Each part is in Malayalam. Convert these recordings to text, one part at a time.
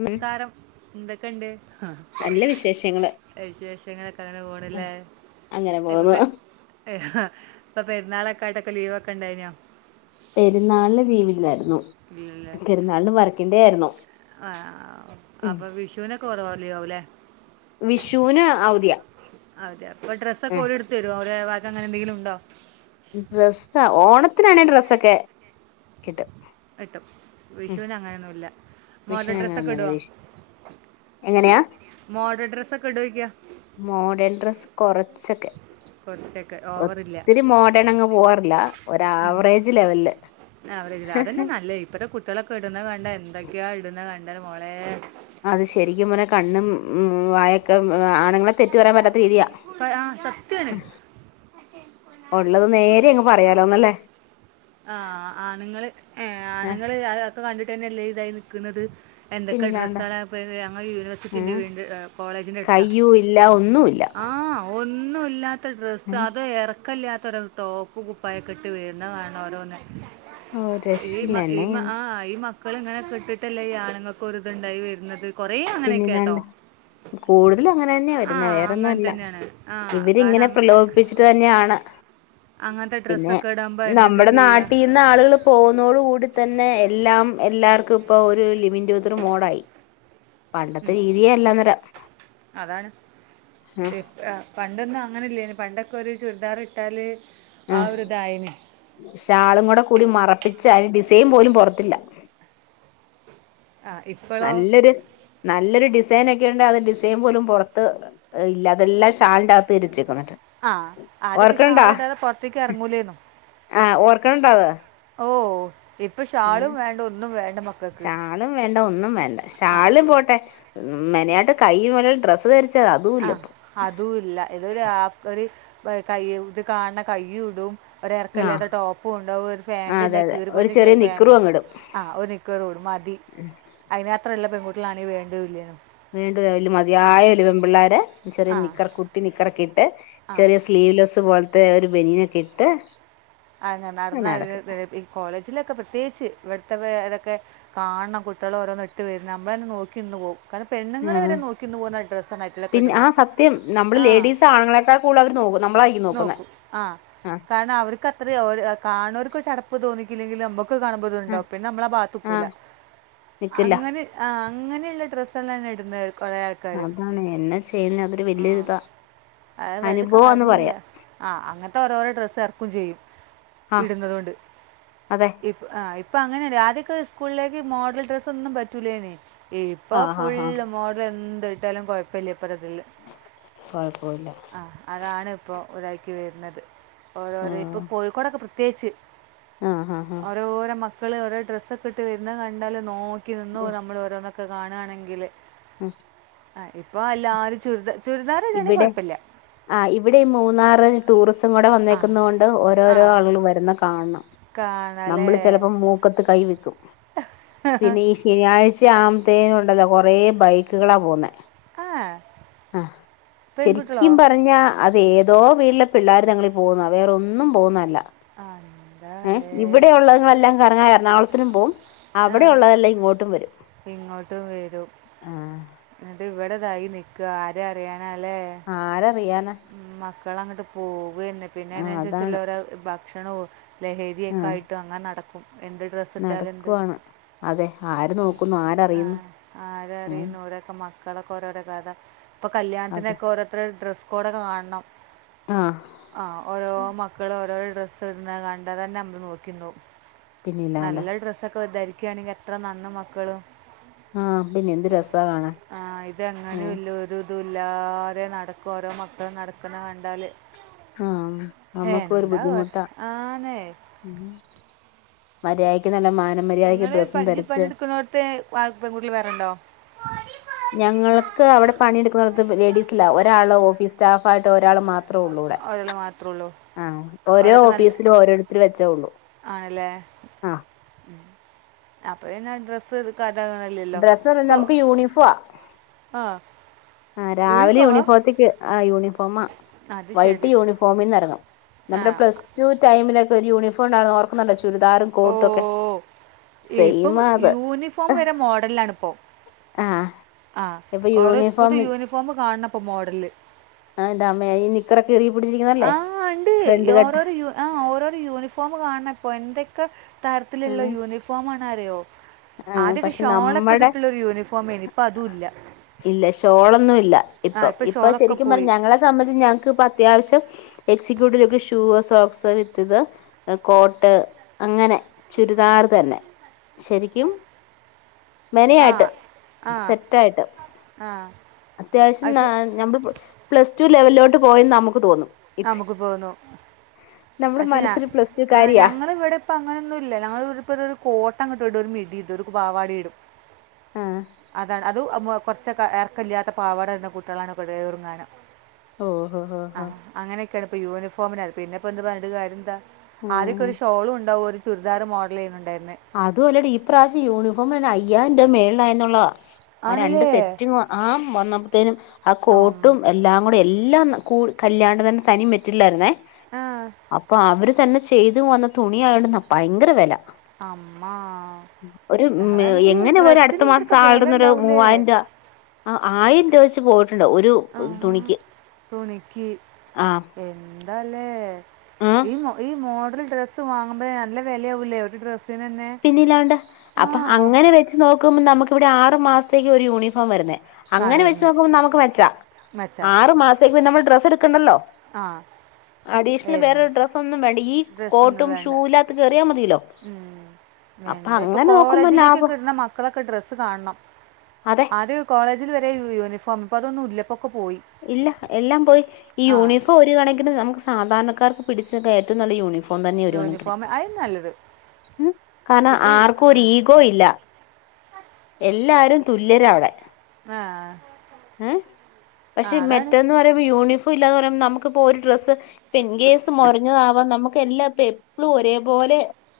ഉം സ്കാരം എന്തൊക്കെണ്ട് ആ നല്ല വിശേഷങ്ങള് വിശേഷങ്ങളൊക്കെ അങ്ങനെ പോണ്ല്ലേ അങ്ങനെ ഇപ്പൊപ്പ പോകുന്നു ഇപ്പൊ പെര്ന്നാളൊക്കൊയിട്ടൊക്കെ ലീവൊക്കെ ണ്ടായിനോ? പെരുന്നാൾന് ലീവില്ലായിര ഇല്ലേ ആയിരുന്നു ആഹ് ഉം അപ്പൊ വിഷുനെ കുറവല്ലോ അല്ലേ വിഷുന് അതെ ഡ്രസ്സ്ക്കെ ഓരെടുത്തരൊ രൈ വ ക്കങ്ങനെ എന്തെങ്കിലും ഉണ്ടോ ഡ്രസ്സ് ഓണത്തിനാണെങ്കിൽ ഡ്രസ്സൊക്കെ കിട്ടും കിട്ടും വിഷുന് അങ്ങനെയൊന്നുല്ല വിഷങ്ങനല്ല വിഷ് എങ്ങനെയാ മോഡൽ ഡ്രസ്സൊക്കെ ഇടുവയ്ക്കുക മോഡേൺ ഡ്രസ്സ് കൊറ ച്ചൊക്കെ കുറച്ചൊക്കെ ഓവറില്ല ഒത്തിരി മോഡേൺ അങ്ങ് പോവാറില്ല ഒ ആവറേജ് ലെവല് ഹ് ഹ് കുട്ടളൊക്കെ ഇടുന്നത് കണ്ടാ എന്തൊക്കെയാ ഇടുന്നത് കണ്ടാൽ മോളെ അത് ശരിക്കും പറനെ കണ്ണും ഉ വായൊക്കെ ആണുങ്ങളെ തെറ്റ്ു പറയാൻ പറ്റാത്ത രീതിയാണ് ആ സത്യാണ് ഉള്ളത് നേരെ അങ്ങ് പറയാലോന്നല്ലേ ആ ആണുങ്ങള്ൾ ആഏ ആണുങ്ങള് ഒക്കെ കണ്ടിട്ട്ന്നെല്ലേ ഇതായി നിൽക്കുന്നത് എന്തൊക്കെ അ പിന്നിലാണ്ട ഡ്രസ്സ ആണ് ഞങ്ങൾ യൂണിവേഴ്സിറ്റിറെ ഏഹ് വീണ്ട കോളേജിന്റെ എടുത്താ കയ്യും ഇല്ല ഒന്നുല്ല ആ ഒന്നുംല്ലാത്ത ഏഹ് ഡ്രസ്സ് അത് എറ ക്കല്ലാത്തൊര ടോപ്പ് കുപ്പായൊക്കെ ഇട്ട് വീരുന്ന കാണോഓരോന്നെ രശ ലെന എ മക്കളിങ്ങനെ കെട്ടിട്ടല്ലേ ഈ ആളുങ്ങൾക്ക ഒ ഇതുണ്ടായി വരുന്നത് കുറേ അങ്ങനെ കേട്ടോ പിന്നെന്നണ്ട കൂടുതല അങ്ങനെ തന്നെയാ ആ വരുന്ന അങ്ങനെ വേറെന്താ തന്നെയാണ് ആ ഇവരി കാരണം ഇങ്ങനെ അങ്ങ- പ്രലോഭിപ്പിച്ചിട്ട് തന്നെയാണ് അങ്ങനത്തെ പിന്നെ ഡ്രസ്സൊക്കെ ഇടുമ്പോൾ എന്തൊക്കെ നമ്മുടെ ചെയ്യുക നാട്ടിൽന്ന് ആളുകൾ പോകുന്നോടുകൂടി തന്നെ എല്ലാം എല്ലാർക്കും ഇപ്പൊ ഒരു ലിമിന്റ്ത മോഡായി പണ്ടത്തെ ഉം രീതിയേ അല്ലന്നേരം അതാണ് ആ പണ്ടൊന്നും അങ്ങനെല്ല പണ്ടൊക്കെ കൊറി ചൂർദാ ട്ടാല് ആ ഷാളും കൂടെ കൂടി മറപ്പി ഡിസൈൻ പോലും പൊറത്തില്ല ആ ഇപ്പോഴോ നല്ലൊരു നല്ലൊരു ഡി ഡിസൈൻ ഒക്കെ ഉണ്ട അത് ഡിസൈൻ പോലും പുറത്ത് ഇല്ല തെല്ലാം ഷാൾഡ് ആത്ത് തിരിച്ചു ആഹ് ആരൊക്കെഷാള ഇണ്ടതെ പൊറത്തേക്ക് ഇറങ്ങൂലേന്നു ആ ഓ ഇപ്പൊ ആ ഷാളും വേണ്ട ഒന്നും വേണ്ട മക്കൾക്ക് ശാളും വേണ്ട ഒന്നും വേണ്ട ശ ആ ഷാളും പോട്ടെ മെനയാണ്ട് കൈ മുലൽ ഡ്രസ്സ് ധച്ചു ആഹ് അതും ഇല്ല ഏതൊരു [unintelligible] കൈ ഇത് കാണണ കൈ്യ ഇടും ഒ ആഹ് ഇറക്കല്ലാത്ത ടോപ്പും ഉണ്ടാവും ഒരു ആ ഫാൻറ് അതെ ഉണ്ടാവ അതെ കീറി ഒരു പോഞ്ഞ ചെറിയ ഫാറ് നിക്കറും ഉണ്ടും അങ്ങിടും ആ് ഒരു നിക്കറോടും മതി അതിന് മാത്രല്ല പെൺകുട്ട ക്കളാണ്ങ്ക വേണ്ട ഇല്ല വേണ്ട വല മതിയായ വെൺപിള്ളോരെ ചറിയ ആ നിക്കറ കുട്ടി നിക്കറൊക്കെ ഇ ആ ചെറിയ സ്ലീവ് ലെസ്സ് ത് പോലത്തെ ഒരു ബെനിയനൊക്കെ ഇട്ട് ആന്നെ നടന്ന് നടക്കും [unintelligible] കോളേജിലൊക്കെ പ്രത്യേയിച്ച് ഇവ [unintelligible] ഇതൊക്കെ കാണണം കുട്ട്യേളോരോന്ന് ഇട്ട് വരുന്നെ നമ്മളന്നെ നോക്കിന്ന് പോവും കാരണം പെണ്ണുങ്ങള് ആഹ് വരെ നോക്കിന്ന് പോവുന്ന ഡ്രസ്സണ് അയ്റ്റളൊക്കെ പിന്നെ ആ ഇട്ന്നെ. സത്യം നമ്മള് ആ ലേഡീസ് ആണുങ്ങളെക്കാൾ കൂടുതൽ അവര് നോക്കും നമ്മളായിരിക്കും നോക്കുന്നെ നോക്കും ആ ആഹ് കാരണം അവര് അത്രെ ഓര് ആ കാണോര്ക്കൊരു ചടപ്പ് തോ ന്നികില്ലെങ്കില് നമ്മ ക്ക് ആഹ് കാണുമ്പത്ണ്ടാവും പിന്നെ നമ്മളാ ഭാത്ത്ക്കൂല ആഹ് നിക്കില്ല അങ്ങനെ ആഹ് അങ്ങനെള്ള ഡ്രസ്സെളെന്നെ ഇട്ന്നെ അതാണ് എന്നാ ചെയ്യുന്നെ അതൊരു വല്ല്യൊരുതാ അവ് പറഞ്ഞിട്ട് കാര്യൊന്നില്ല. ആഹ് അങ്ങത്തെ ഓരോരൊ ഡ്രസ്സ് എറക്കും ചെയ്യും. ആഹ് ഇടുന്നതോണ്ട് അതെ ഇപ്പൊ ആ ആ ഇപ്പൊ അങ്ങനെല്ലെ ആദ്യൊക്കെ സ്കൂളിലേക്ക് മോഡൽ ഡ്രസ്സൊന്നും പറ്റൂലേനി ഇപ്പൊ ആഹ് ആഹ് ആഹ് ഫുള്ള് മോഡൽ എ ത് ഇട്ടാലും കൊഴപ്പല്ലെ ത്രതില്ല കൊഴപ്പവില്ല ആഹ് അതാണ്പ്പൊ ഒരാക്കി വര്ന്നത് ഓരോറീപ്പ് ആഹ് കോഴിക്കോടൊക്കെ പ്ര ത്യേച്ച് ആഹ് ഹാ ഹാ ക്കള് ഓരോ ഡ്രസ്സൊക്കെട്ട് വരുന്ന കണ്ടാല് നോ ക്കി നിന്നോവും നമ്മള് ഓരോന്ന ക്ക കാണണെങ്കില് ആഹ് ആ ഇപ്പൊ അല്ലാരും ചുരിദാ ചുരിദാറിടണെ കൊഴ ഇവിടെ ആ ഇവിടെ ഈ മൂന്നാറ് ടൂറിസ് ട് ഇവടെ ആ വന്നേക്കുന്നോണ്ട് ആ ഓരോരോ ആളെള് വരുന്ന കാണണം കാണാല്ലേ നമ്മള് ചെലപ്പോ മൂക്കത്ത് കൈ വെക്കും പിന്നെ ഈ ശനിയാഴ്ച ആവു ത്തേനുണ്ടല്ലൊ കൊറേ ബൈക്ക്കളാ പോവുന്നേ ആ ആഹ് പെൺകുട്ടികളോ ശരിക്കും പറഞ്ഞ അത് ഏതോ വീട്ടിലെ പിള്ളേർ ങ്ങളിൽ പോകുന്നാണ് വേറൊന്നും പോകുന്നതല്ല ആ എന്താ ഏ അല്ലേ ഇവിടെ ഉള്ളങ്ങളെല്ലാം കറങ്ങറ എറണാകളത്തിനും പോകും ആ അവിടെ ഉള്ളതെല്ലാം ഇങ്ങോട്ടും വരും ഇങ്ങോട്ടും വരും ആ എന്നിട്ട് ഇവിടെ തായി നിൽക്കുക ആര അറിയൻ ആരറിയാന മക്കള അങ്ങോട്ട് പോകും ഉന്നെ പിന്നെ ആ അതാണ് അതിനനുസരിച്ചുള്ളാക്ക കക്ഷണവും ആ ലഹരിയൊക്ക ആയിട്ട് അങ്ങനെ നട എന്ത് ഡ്രസ്സ് ഇട്ടാല എന്ത് നടക്കുവാണ് അതെ ആര് നോക്കുന്നു ആ ആരറിയുന്നു ആര ഏ അറിയുന്നു രൊക്കെ മളക്ക ഓരോടെ കഥ ഇപ്പൊ അതെ കല്യാത്തിനൊക്കെ രോരു ഡ്രസ് കോഴിക്കോട് ഒക്കെ കാണണം ആ ആഹ ഓരോ മക്കൾ ഓരോ ഡ്രസ്സ് ഇടുന്നത് കണ്ട തന്നെ നമ്മർ നോക്കിക്കുന്നു പിന്നില്ലാണ്ട് നല്ല ഡ്രസ്സൊക്കെ വതായിരിക്ക ക്കയാണെങ്കിൽ എത്ര നന്ന മക്കള് ആപിന്നെ എന്ത് രസ കാണാ ഉം അതുല്ലാാരെ നടാകും ഇപ്പോൾ ഓരോ മക്കളും നടക്കണ ക ണ്ടാൽ ആഹ നമ്മക്ക് ഒരു പറ ബുദ്ധിമുട്ടാ മര്യാദയ്ക്ക് നല്ല മാനം മര്യാദയ്ക്ക് നിങ്ങള് ഡ്രസ്സും പനിച ധരിച്ച് പണി എടുക്കുന്നോടത്തെ പെൺകുട്ടികള വേറേണ്ടോ ഞങ്ങൾക്ക് അവിടെ പണിയെടുക്കുന്ന ലേഡീസല്ല ഒരാള് ഓഫീസ് സ്റ്റാഫ് ആായിട്ട് ഒരാൾ മാത്ര ഒരാൾ മാത്രേ ഉള്ളൂ ഓരോ അവരൊക്കെ നല്ല ഓഫീസിലും ഓരോരുത്തര് വെച്ചേ ഉള്ളൂ ആണല്ലേ ആഹ് അപ്പാപിന്നെ ഡ്രസ്സ് എടുക്ക ഡ്രസ്സ്ന്ന് ഇല്ല നമുക്ക് യൂണിഫോം ആ ആഹ ആ രാവിലെ യൂണിഫോമത്തേക്ക് ആ യൂണിഫോം അത് വൈകിട്ട് ശരി യൂണിഫോമിൽന്ന് ഇറങ്ങണം ആ നമ്മുടെ പ്ലസ് ടു ടമിലൊക്ക ഒരു യൂണിഫോമ് ഓർക്കുന്നുണ്ടോ ചുരിദാറും ഓ കോട്ടോക്കെ ഇപ്പം സെയിമാ അത് യൂണിഫോം വരെ മോഡലിലാണ് ഇപ്പോൾ ആഹ് ആ ഇപ്പൊ ഓരോ സ്കൂളിത്തെ യൂണിഫോം യൂണിഫോമ് കാണപ്പ മോഡല് ആഹ് ന്റെ അമ്മെയ് ഈ നിക്കറക്കെ ആഹ് ഇണ്ട് ഓരോരു യ ആഹ് ഓരോരു യൂണിഫോം കാണണ അപ്പോൾ എന്തൊക്കെ തരത്തിലുള്ള യൂണിഫോം ന്നറിയോ ആഹ പക്ഷെ നമ്മുടെ യൂണിഫോം ആയിരുന്നു ഇപ്പം അതുമില്ല ഇല്ല ഷോളൊന്നും ഇല്ല ആ ഇപ്പൊ ഇപ്പം ഇപ്പൊ ഷോളൊക്കെ ശരിക്കും പോയി പറഞ്ഞ ഞങ്ങളെ സംബന്ധിച്ച് ഞങ്ങക്ക് ഇപ്പ അത്യാവശ്യം executive look shoe socks with coat അങ്ങനെ ചുരിദാർ തന്നെ ശരി ക്കും ആ മെനയായിട്ട് ആ സൊറ്റായിട്ട് ആ അത്യാവ ശ്യം പക്ഷെ ന ലെവൽലോട്ട് പോയെന്ന് നമുക്ക് തോന്നും ഇപ്പ നമുക്ക് തോന്നുന്നു നമ്മുടെ പക്ഷെ ഞ മനസ്സില് പ്ലസ് ടു കാരിയാ ഞങ്ങ ഇവിടെപ്പ അങ്ങനൊന്നുംല്ല ഞങ്ങ ഇവിടെപ്പ ഇ കോട് [unintelligible] മിഡി ഇടും ഒരു പാവാടയ്യും ഇടും ആഹ് അതാണ് അത് അതും കുറച്ചക്കെ ഏർക്കല്ലാത്ത പാവട ഇടുന്ന കൂട്ടളാണ് ഇവടെ [unintelligible] ഓഹ് ഓഹ് ഓഹ് അങ്ങനൊക്കെയാണ് ഇപ്പോ യൂണിഫോമിന പിന്നെപ്പോൾ എന്ത് പറഞ്ഞിട്ട് കാര്യന്താ ആദ്യോക്കൊ ആഹ് ഒരു ഷോളും ഉണ്ടാവും ഒരു ചു [unintelligible] മോഡൽ ചെയ്യുന്നുണ്ടായിരുന്നു അതുമല്ല ഈ പ്രാവശ്യ യൂണിഫോ ഫോമിന് അയ്യായിരം രൂപ മേളില എന്നുള്ള ആ രണ്ട് ആണല്ലേ സെറ്റ് ആ വന്നപ്പോത്തേനും ആ ഉം. കോട്ടും എല്ലാം കൂടെ എല്ലാം കൂ കല്യാണ്ടെ തന്നെ തനി മെറ്റീരിയൽ ആയിരുന്നേ ആ അപ്പൊ അവര് തന്നെ ചെയ്തു വന്ന തുണിയായെന്ന ഭയങ്കര വില അമ്മ ഒരു ഉം അത ഈ എങ്ങനെ പോയാലും അടുത്ത ഡ്രെസ്സിന് മാസം എന്തൊക്കെ വില സാലറിന്നൊരു ഉണ്ടാവൂലേ മൂവായിരം രൂപ ആ ആയിരം രൂപ വെച്ച് പോ ആ തുണിക്കി ആ എന്താലേ ആ ഈ [unintelligible] ഡ്രസ്സ് വാങ്ങ്മ്പേ നല്ല വിലയാകൂലേ ഒരു ഡ്രസ്സ് പിന്നെല്ലാണ്ട് അപ്പൊ അങ്ങനെ വെച്ച് നോക്കുമ്പോൾ നമുക്ക് ഇവിടെ ആറ് മാസത്തേക്ക് ഒരു യൂണിഫോം വരുന്നത് ആ അങ്ങനെ വെച്ച് വരുന്നത് നോക്കുമ്പോ നമുക്ക് മെച്ച മച്ചാ ആറു മാസ നമ്മൾ ഡ്രസ് എടു ക്ക്ണ്ടല്ലോ ആ അഡിഷണൽ വെറെ ഒന്നും വേണ്ടല്ലോ ഈ ഡ്രസ്സൊന്നും കോട്ടും ഷോയില് കേറിയാൽ മതിയല്ലോ തിലോ എന്ത പ്പൊ കോളേജിലേക്കൊക്കെ ഇട്ണ മക്കളൊക്കെ ഡ്രസ് കാണണം അതെ ആദ്യ കോളേജിൽ വരെ യൂണിഫോം പതൊന്നുല്ലപ്പ ഇല്ല എല്ലാം പോയി ഈ ആ യൂണിഫോം ഒരു കണക്കിന് നമുക്ക് സാധാരണക്കർക്ക് പിടിച്ചൊക്ക ഏറ്റവും നല്ല യൂണഫ് ഇപ്പം തന്നെ ഒര് കണക്കിന് യൂണിഫോം അത് നല്ലത് ഉം കാരണം ഇപ്പൊ യു- ആർക്കും ആ ഒരു ഈഗോ ഇല്ല എല്ലാരും തുല്യരാ അവിടെ. ആ, ആ, പക്ഷെ അതാണ് മെറ്റന്ന് പറയുമ്പോ യൂണഫോ ഇപ്പ ഇല്ലാന്നു പറയു നമുക്കിപ്പോ ഒരു ഡ്രസ്സ് ഇപ്പെ ഇൻകേസ് മുറഞ്ഞതാവാൻ നമുക്ക് എല്ലാം ഇപ്പ എപ്പളും ഒരേപോലെ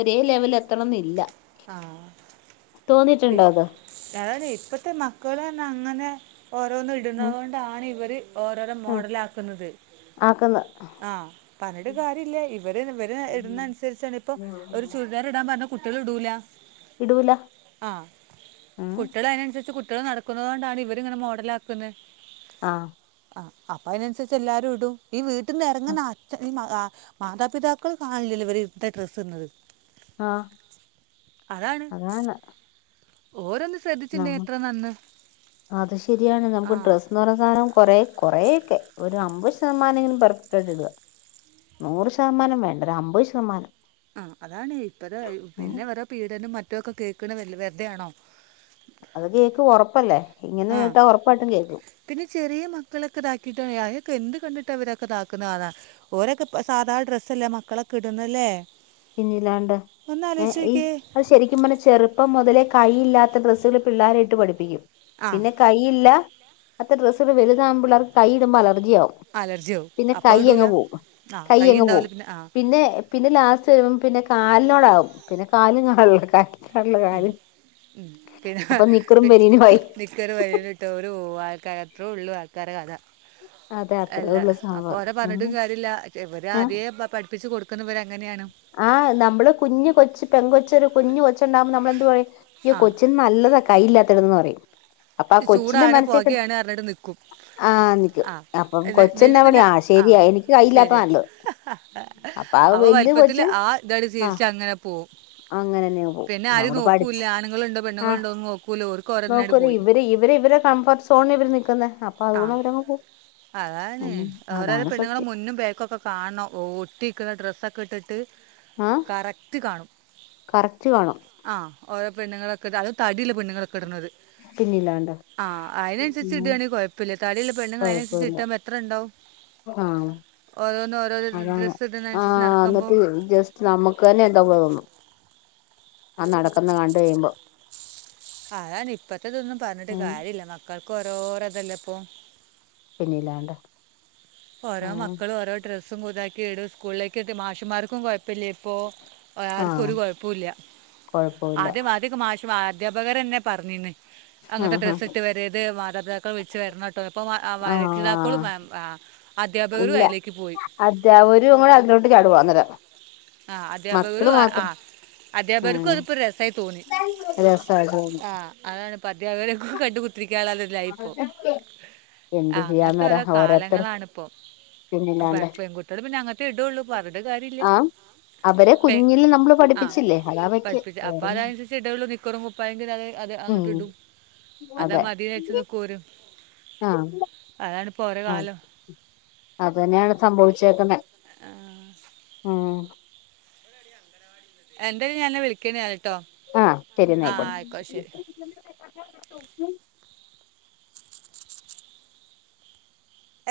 ഒരേ ലെവലിൽ എത്തണംന്നില്ല. ആഹ് തോന്നിയിട്ടുണ്ടോ അത് അതാണേ ഇപ്പഴത്തെ മക്കൾ തന്നെ അങ്ങനെ [unintelligible] ഓരോന്നും ഉം. ഇടുന്നതുകൊണ്ടാണ് ഇവര് ഓരോരോ ഉം. മോഡലാക്കുന്നത്. ആക്കുന്ന ആ പറഞ്ഞിട്ട് കാര്യമില്ല. ഇവര് ഇവര് ഇടുന്നനുസരിച്ചാണ് ഇപ്പോ ഒരു ചുരിദാർ ഇടാൻ പറഞ്ഞ കുട്ടികൾ ഇടൂല. ഇടൂല ആഹ് ഏ കുട്ടികൾ അതിനനുസരിച്ച് കു ക്കൾ നടക്കുന്നത് കൊണ്ടാണ് ഇവർ ഇങ്ങനെ മോഡലാക്കുന്നേ. ആഹ് അപ്പൊ അതിനനുസരിച്ച് എല്ലാരും ഇടും. ഈ വീ ട്ടിന്ന് ഇറങ്ങുന്നച്ച ഇ മ മാതാപിതാക്കൾ കാണലില്ലല്ലോ ഇത്ത ഡ്രസ്സ് ഇടുന്നത്. ആഹ് അതാണ് ഓര് അന്ന് അത് ശരിയാണ് ആ നമുക്ക് ഡ്രസ്സ്ന്ന് പറഞ്ഞ സാധനം കൊറെ കൊറെ ഒരു അമ്പത് ശതമാനങ്കിലും പെർഫെക്ട് ആയിട്ട് ഇടുക നൂറ് ശതമാനം വേണ്ട ഒരു അമ്പത് ശതമാനം ആ അതാണ് ഇപ്പത് ഉം പിന്നെ ഇവരെ പീഡനും മറ്റ ചറ്റക്കെ കേൾക്കണ വെറുതയാണോ അത് കേക്ക് ഒറപ്പല്ലേ ഇങ്ങനെ ആഹ് കേട്ടാ ഒറപ്പായിട്ടും കേക്കും പിന്നെ ചെറിയ മക്കളൊക്കെ ഇതാക്കിട്ട് അയ് എന്ത് കണ്ടിട്ട് അവരൊക്കെ താക്കുന്നതാ ഓരൊക്കെ സാധഡ്രസ്സല്ലേ മക്കളൊക്കെ ഇടുന്നല്ലേ പിന്നില്ലാണ്ട് ഒന്ന് ഏ ആലോചിച്ച് ഈ നോക്കിയേ അത് ശരിക്കും പറഞ്ഞെ ചെറുപ്പം മൊതലേ കൈയില്ലാത്ത ഡ്രസ്സുകള് പിള്ളേരെയിട്ട് പഠിപ്പിക്കും ആ പിന്നെ കൈയില്ല ത്ത ഡ്രസ്സില് വലുതാമ്പിള്ളാർക്ക് കൈയിടുമ്പ അല തിയാവും അലർജി ആവും പിന്നെ അപ്പോൾ കയ്യ് ഇടൂല അങ്ങ് പോകും ആ കൈ കയ്യങ്ങു ഉണ്ടാവില്ല പോകും ആ പിന്നെ പിന്നെ ലാസ്റ്റ് തരുമ്പ പിന്നെ കാലിനോടാകും പിന്നെ കാലും കാണുല പിന്നെ അപ്പൊ നിക്കറും ബനിയനുമായി നിക്കറ് വനിയനുട്ടൊരു പോവും പോ ആൾക്കാര അത്ര ഉള്ളൂ ആൾക്കാര കഥ അതെ അത്രേ അല്ല ഉള്ളൂ സംഭവം അപ്പൊരെ പറഞ്ഞിട്ടും ഉം കാര്യമില്ല ഇവര് ആദ്യേ പഠിപ്പിച്ച് കൊടു [unintelligible] ആ നമ്മള് കുഞ്ഞ് കൊച്ച് പെൺ കൊച്ച് ഒരു കുഞ്ഞ് കൊച്ചുണ്ടാവുബോ നമ്മളെന്ത് പറയും അയ്യോ ആ കൊച്ചിന്ന് നല്ലതാ കൈയില്ലാത്തത് പറയും അപ്പൊ ആ കൊച്ചിന്റെ ചൂടാണ് മനസ്സെ പുകയാണ് പറഞ്ഞിട്ട് നിൽക്കും ആ നിക്ക് ആ അപ്പൊ എന്നി- എന്നിട്ട് കൊച്ചെന്ന പിന്നെ അവിടെയാ ആ ശരിയ എനിക്ക് കയ്യില്ലാത്ത ശരിയാ നല്ലത് അപ്പ ആ അപ്പോൾ വല്യ കൊ വലിപ്പത്തിൽ ആ ഇതണ്ട് ശീലിച്ചങ്ങനെ പോകും അങ്ങനെന്നെ പോവും പിന്നെ ആരും നമ്മള് നോക്കൂല്ല ആണുങ്ങളുണ്ടോ പെണ്ണുൾണ്ടോ എന്ന് നോക്കു ഉലോ നോക്കൂ ഇവര് ഇവ ഇവർ ഇവരെ കംഫർ്ട്ട് സോണി ഇവർ നിക്കുന്നെ. അപ്പൊ ആ അതുകൊണ്ട് അവരങ് പോ അതാണ് ഓരോരോ പെണ്ണുങ്ങളെ മുന്നും ബേക്കൊക്കെ കാണണം ഓട്ടി [unintelligible] ഡ്രസ്സൊക്കെ ഇട്ടിട്ട് ആഹ് കറക്റ്റ് കാണും കറക്റ്റ് കാണും ആഹ് ഓരോെ പെണ്ണുങ്ങളൊക്കെ അത് തടി ഇള്ള പെണ്ണുങ്ങള് കിടണത്, പിന്നില്ലാണ്ട് ആ അതിനനുസരിച്ച് ഉം ഇടാണെങ്കി കൊഴപ്പില്ല, തടിയുള്ള പെണ്ണുങ്ങള് അതനുസരിച്ച് കൊഴപ്പമില്ല ആഹ് ഓരോന്ന് ഓരോരോ അതാണ് ഡ്രസ്സ് ഇടുന്നതനുസരിച്ച് ആഹ് നടക്കുമ്പോൾ എന്നിട്ട് ജസ്റ്റ് നമുക്ക് തന്നെ എന്തോക്കെ തോന്നും. ആ നടക്കന്ന് കണ്ടു കയുമ്പോ. അതാണ് ഇപ്പത് ത്തതൊന്നും പറഞ്ഞിട്ട് ഉം കാര്യല്ല മ ക്കൾക്ക് ഓരോരോ ഇതല്ലേ ഇപ്പോ പിന്നില്ലാണ്ടെ ഓരോ മക്കള് ഓരോ ഡ്രസ്സ് ഉം ഇതാക്കീടും സ്കൂളിലേക്കൊക്കെ മാഷ്മാർക്കും കൊഴ പ്പലെ പ്പോ ആഹ് ആർകോരുകൊയ്പുല്ലാ കൊഴപ്പമില്ല അദ്യം അദിയൊക്കെ മാഷ് റ്റുവാധ്യാപകരന്നെ പറഞ്ഞിന്ന് ആഹ് അങ്ങത്തെ ആഹ് ഡ്രസ്സ് ഇട്ട് വരത് മാതാപിതാക്കൾ വിളിച്ച് വരണട്ടോ ഇപ്പൊ [unintelligible] ആഹ് രക്ഷിതാക്കളും മ ആ അധ്യാപകരും ഇല്ല അതിലേക്ക് പോയി ആദ്യപകരും കൂടെ അതിലോട്ട് ചാടുവാനേരം ആ അധ്യാപകര് ആ അധ്യാപകർക്കും ഉം അതിപ്പ ഒരു രസായി തോന്നി രസായിട്ട് തോന്നും ആ അതാണ് ഇ [unintelligible] കണ്ട് [unintelligible] യിപ്പോ എന്ത് അങ്ങത്ത ചെയ്യാന്നറ ഓരോ ഓരോരുത്തർ കാലങ്ങളാണ് ഇപ്പോ ബ പിന്നില്ലാണ്ട് പെകുട്ടെള് പിന്നെ അങ്ങത്തെ ഇടോള്ളൂ പർഞ്ഞിട്ട്ക്കാര്യല്ല. ആ അവരെ പെ കുഞ്ഞില് നമ്മള് ആ പഠിപ്പിച്ചില്ലേ അതാ പറ്റിയ പഠിപ്പ്ച്ച് അപ്പ വേറൊന്നും അതയിസച്ച് ഇട നിക്കറുംപ്പ അതെ അങ്ങട്ട് ഉം ഇടും അതമതി യച്ച് തക്കൂരും ആഹ ആ അതന്നെയാണ് സംഭവിച്ചേക്കുന്ന. ആ എന്റെ ഞാനെ വിളിക്ക്ണ് ഞാന് ആ ശരിന്നായിക്കോട്ടെ.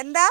എന്താ